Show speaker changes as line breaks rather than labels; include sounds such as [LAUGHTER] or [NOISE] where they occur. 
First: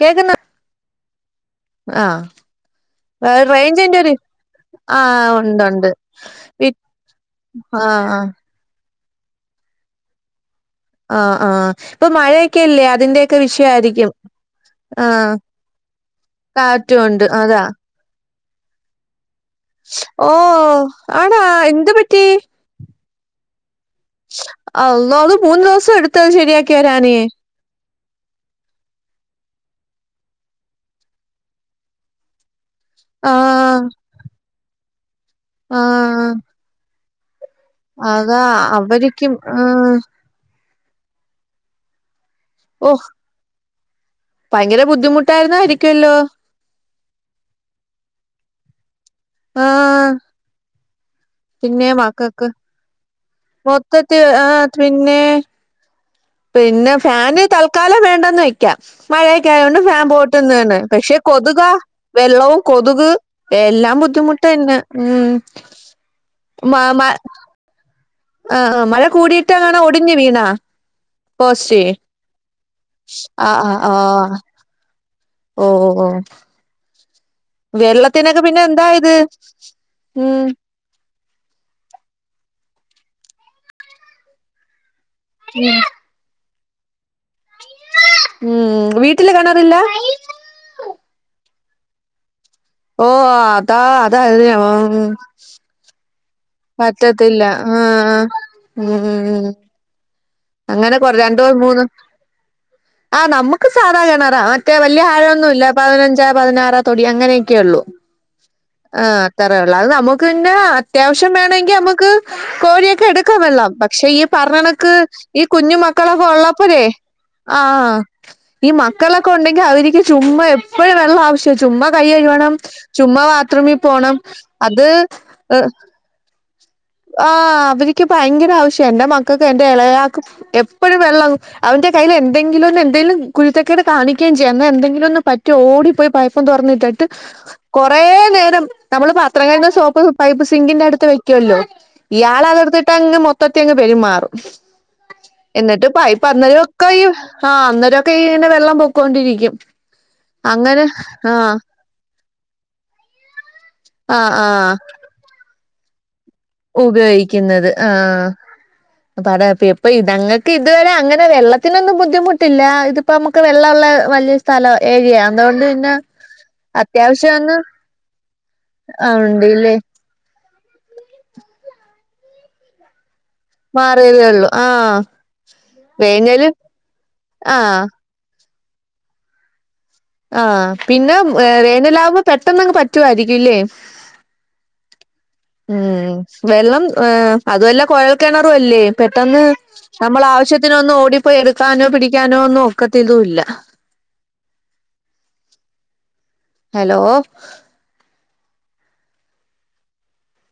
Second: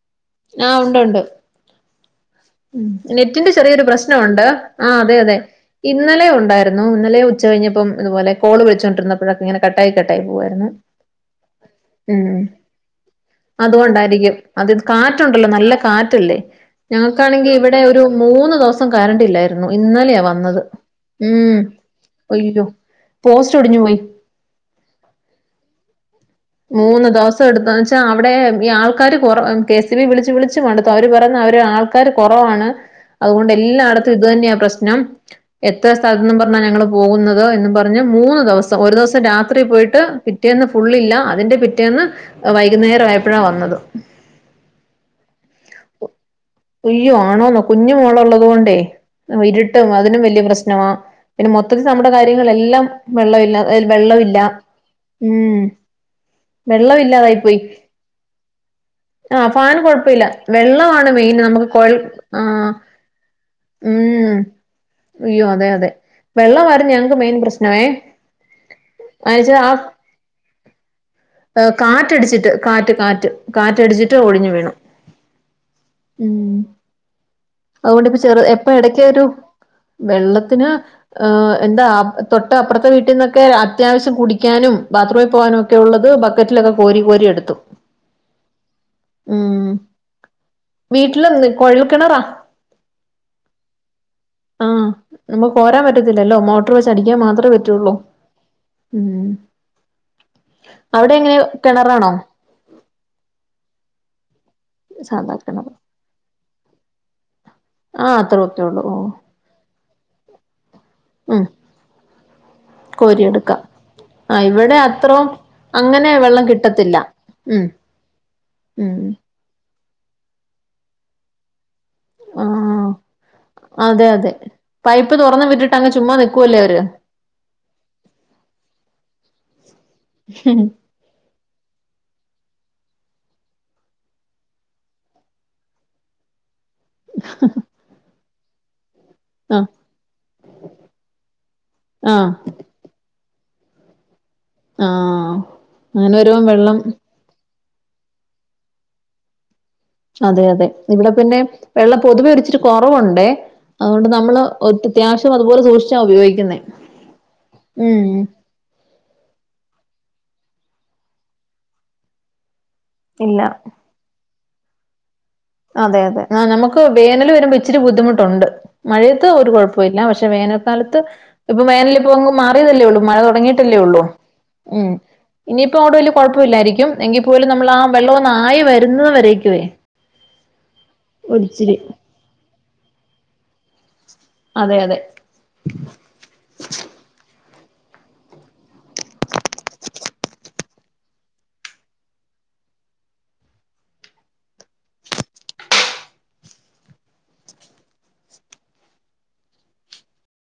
കേക്കുന്ന
ആ ഒണ്ട് ഒണ്ട്
ആഹ്
നെറ്റിന്റെ ചെറിയൊരു
റേഞ്ചിന്റെ ഒരു
പ്രശ്നം ഒണ്ട് ആ
ആഹ്
അതെയതെ
ഉണ്ട് ഉണ്ട്
ഇന്നലെ
പി
ഒണ്ടായിരുന്നു ഇന്നലെ ഉച്ചകഴിഞ്ഞപ്പം
ആഹ് ആഹ്
ഇതുപോലെ കോള് വിളിച്ചോണ്ടിരുന്നപ്- ഇങ്ങനെ കട്ടായി കട്ടായി പോകുവായിരുന്നു.
ആ ആ ഇപ്പം മഴയൊക്കെയല്ലേ അതിന്റെയൊക്കെ വിഷയായിരിക്കും
അതുകൊണ്ടായിരിക്കും അത്
ആ
കാറ്റുണ്ടല്ലോ
കാറ്റുവൊണ്ട്.
ഈ ഇവിടെ ഒരു മൂന്നു ദൊവസം കറണ്ടില്ലായിരുന്നു.
ഓ ആണാ എന്തുപറ്റി?
അയ്യോ പോസ്റ്റ് ഒടിഞ്ഞു പോയി.
അള്ളോ അത് മൂന്ന് ദൊവസം എടുത് ഇത് ഒന്ന് ശെരിയാക്കി
മൂന്ന്
വരാനെ
ദിവസം എടുത്തന്ന് വെച്ചാ അവിടെ ഈ ആൾക്കാര് കൊറ കെ സ് ഇ ബി വിളിച്ച് വിളിച്ച് മടുത്തു അവര് പറയുന്നു അവര് ആൾക്കാര് കൊറവാണ്
ആഹ്
അതുകൊണ്ടെല്ലാടത്തും ഇതുതന്നെയാ പ്രശ്ന- ന്നം [UNINTELLIGIBLE] എത്ര
ആഹ്
സ്ഥലത്തുന്നും പറഞ്ഞ ഞങ്ങളും മൂന്ന് എന്നും പറഞ്ഞ് മൂന്ന്
അതാ
ദെവസം ഒരു ദിവസം
അവരിക്കും
രാത്രി
ആഹ്
പോയിട്ട് പിറ്റേന്ന് ഫുള്ളില്ല അ അതിന്റെ പിറ്റേന്ന്
ഓഹ്
വൈകുന്നേരായപ്പഴാ വന്നത്
ഭയങ്കര ബുദ്ധിമുട്ട് ആർന്നാരിക്കൊല്ലോ
ഒയ്യോ ആണോന്നോ കുഞ്ഞു മോള് ഉള്ളതോണ്ടേ ഇരുട്ടും
ആഹ്
അതിനും വല്യ പ്രശ്നമാ. പിന്നെ മൊത്തത്തിൽ നമ്മടെ കാര്യങ്ങളിലെല്ലാം വെള്ളവില്ല
മൊത്തത്തി
വെള്ളവില്ല
ആഹ് പിന്നെ
ഉം
പിന്നെ
വെള്ളമില്ലാതായി
ഫാന്
പോയി
തൽക്കാലം വേണ്ടന്ന് വക്കാം
ആഹ്
മഴയൊക്കെ ആയോണ്ട് ഫാൻ
കൊഴപ്പയില്ല
പോട്ടെന്ന്ന്നെ
വെള്ളമാണ്
പക്ഷെ
മെയിൻ
കൊതു- ക
നമുക്ക് കൊഴൽ
വെള്ളവും
ആഹ്
കൊതുക് എല്ലാം
ഉം
ബുദ്ധിമുട്ടായ്ന്ന്
അയ്യോ അതെ അതെ
മ്മ് മ്
വെള്ളമായിരുന്നു
മ
ഞങ്ങക്ക് മെയിൻ പ്രശ്നമേ
ആഹ് അഹ് മഴ
അയച്ച ആ
കൂടിട്ടാണോ ഒടിഞ്ഞു വീണ
ഏ,
പോസ്റ്റ്‌
കാറ്റടിച്ചിട്ട് കാറ്റ് കാറ്റ്
ആഹ് അഹ്
കാറ്റടിച്ചിട്ട്
ആഹ്
ഒടിഞ്ഞു വീണു
ഓഹ് ഓഹ് ഓഹ്
അതോണ്ട് ഇപ്പോ
വെള്ളത്തിനൊക്കെ
ചെറ്
പിന്നെ
എപ്പോ
എന്താ
എടക്ക്
ഇത്
ഒരു
ഉം
വെള്ളത്തിന് എന്താ ആ ആപ് തൊ തൊട്ട് അപ്പുറത്തെ വീട്ടീനൊക്കെ അത്യാവശ്യം കുടിക്കാനും ബാത്‌റൂമി പോവാനുവോക്കെയുള്ളത് ബക്ക് മറ്റുള്ളതോ കോരി കോരി എടുത്തു
മ്മ്മ് വീട്ടില്
ഉം
കിണറില്ല
വീട്ടില് നിക്ക് കൊഴൽകിണറാ
ഓഹ് ഓഹ് അതാ അതല്ലേ
ല്ലല്ലോ മോട്ടോർ വച്ച് മാത്രം അടിക്കാൻ പറ്റുള്ളൂ
ഉം ഉം അങ്ങനെ
അവിടെ
കൊറേ
എങ്ങനെ
രണ്ടോ മൂന്ന്
കിണറാണോ
ആ നമ്മക്ക് സാധാ കിണറാ അതൊക്കെ വല്യ
സാധാ
അഴൊന്നും
കിണർ
ല്ല പതിനഞ്ചു പതിനറോ തൊടി അങ്ങനോക്കെ ഒള്ളു
ആഹ് അത്രയൊക്കെ ഉള്ളൂ ഓ
ആ അത്രള്ളൂ അത് നമ്മക്ക് പിന്നെ അത്യാവശ്യം നമ്മക്ക്
ഉം
വേണേൽ നമ്മക്ക് കോരി ഒക്കെ എടുക്കാ
കോരിയെടുക്കാം
വെള്ളം പക്ഷെ ഈ
ആഹ് ഇവിടെ
പറഞ്ഞണക്ക്
അത്രോം
ഈ കുഞ്ഞു
അങ്ങനെ
മക്കളൊക്കെ
വെള്ളം
ഉള്ളപ്പോഴേ
കിട്ടത്തില്ല
ആ
ഉം
ഈ
ഉം
മക്കളൊക്കെ ഉണ്ടങ്കില് അവര്ക്ക് ചുമ്മ എപ്പഴും വെള്ളം അവശ്യ ചുമ്മാ കൈ കഴിക്കണം
ആഹ്
ചുമ്മാ ബാത്റൂമി
അതെ
പോണം
അതെ
അത്
ക്കുല്ലേ
ആ അവരിക്ക് ഭയങ്കര അവശ്യ എന്റെ മക്കക്ക് എന്റെ എളയ ആൾക് എപ്പോഴും വെള്ള അവൻ്റെ കയ്യില് എന്തെങ്കിലും എന്തേങ്കിലും ഉണ്ടെങ്കില് കുരുത്തക്കേട് കാണി ക്കേം ചെയ്യും എന്നാ എന്തെങ്കിലും പറ്റിയാ ഓടി പൈപ്പും തൊറന്നി- ന്നിട്ട് കുറേ നേരത്തേ- [UNINTELLIGIBLE] നമ്മൾ പാത്രം
ആഹ്
കഴുകുന്ന സോപ്പ് പൈപ്പ് സിങ്കിൻ്റെ അടുത്ത് വെയ്ക്കല്ലോ
ആഹ്
ഇയാളതെട്ത്തിട്ട് [UNINTELLIGIBLE] മൊത്തത്തിൻ പെരുമാറും
ആഹ്
എന്നിട്ട്
അങ്ങനെ
പൈപ്പ്
വരുമ്പം വെള്ളം
[UNINTELLIGIBLE] ആഅന്നേരം ഒക്കെ ഇതിന്ന് വെള്ളം പൊക്കോണ്ടിരിക്കും
അതെ അതെ
അങ്ങനെ
ഇവിടെ പിന്നെ
ആഹ്
വെള്ളം പൊതുവെ ഒരു ചി- ഇച്ച് കൊറവുണ്ടേ അത് കൊണ്ട്
ആഹ്
നമ്മള്
ആഹ്
ഒരു അത്യാവശ്യ [UNINTELLIGIBLE] [UNINTELLIGIBLE]
ഉപയോഗിക്കുന്നത്. ആ [UNINTELLIGIBLE] എപ്പഴും ഇതന്നെ [INAUDIBLE]
ഇല്ല.
[UNINTELLIGIBLE] [INAUDIBLE] [UNINTELLIGIBLE] സ്ഥലം ഏരിയ അതുകൊണ്ട് പിന്നെ
അതെ അതെ ആ നമുക്ക് വേനൽ
അത്യാവശ്യം
വരുമ്പോ
ഒന്ന്
ഇച്ചിരി ബുദ്ധിമുട്ടുണ്ട്.
ആഹ്
മഴയത്ത് ഒരു
ഉണ്ട്ല്ലേ
കുഴപ്പൂല്ല പക്ഷേ വേനൽ കാലത്ത് ഇപ്പൊ വേനലിപ്പോ മാറിയതല്ലേ ഉള്ളൂ മഴ തൊട് തുടങ്ങിട്ടല്ലേള്ളൂ
മാറിയതേ ഉള്ളൂ
ഉം
ആഹ്
ഇനിയിപ്പോ അതോണ്ട് വല്യ
വേനല്
കൊഴപ്പോല്ലായിരിക്കും. എങ്കിൽ പോലും നമ്മള് ആ
ആഹ്
വെള്ളം ഒന്ന് ആയി വരുന്ന വരേക്കുവേ
ആഹ് പിന്നെ ഉം ഏ
ഒരിച്ചിരി
വേനലാവുമ്പോ [UNINTELLIGIBLE] പെട്ടന്നങ് പറ്റുമായിരിക്കുംല്ലേ
അതെ അതെ
അതുഅല്ല കുഴൽക്കിണറും അല്ലേ പെട്ടെന്ന് നമ്മളാവശ്യത്തിനൊന്ന് ഓടിപ്പോയി എടുക്കാനോ പിടിക്കാനോ ഒന്നും ഒക്കത്തിതും ഇല്ല ഹലോ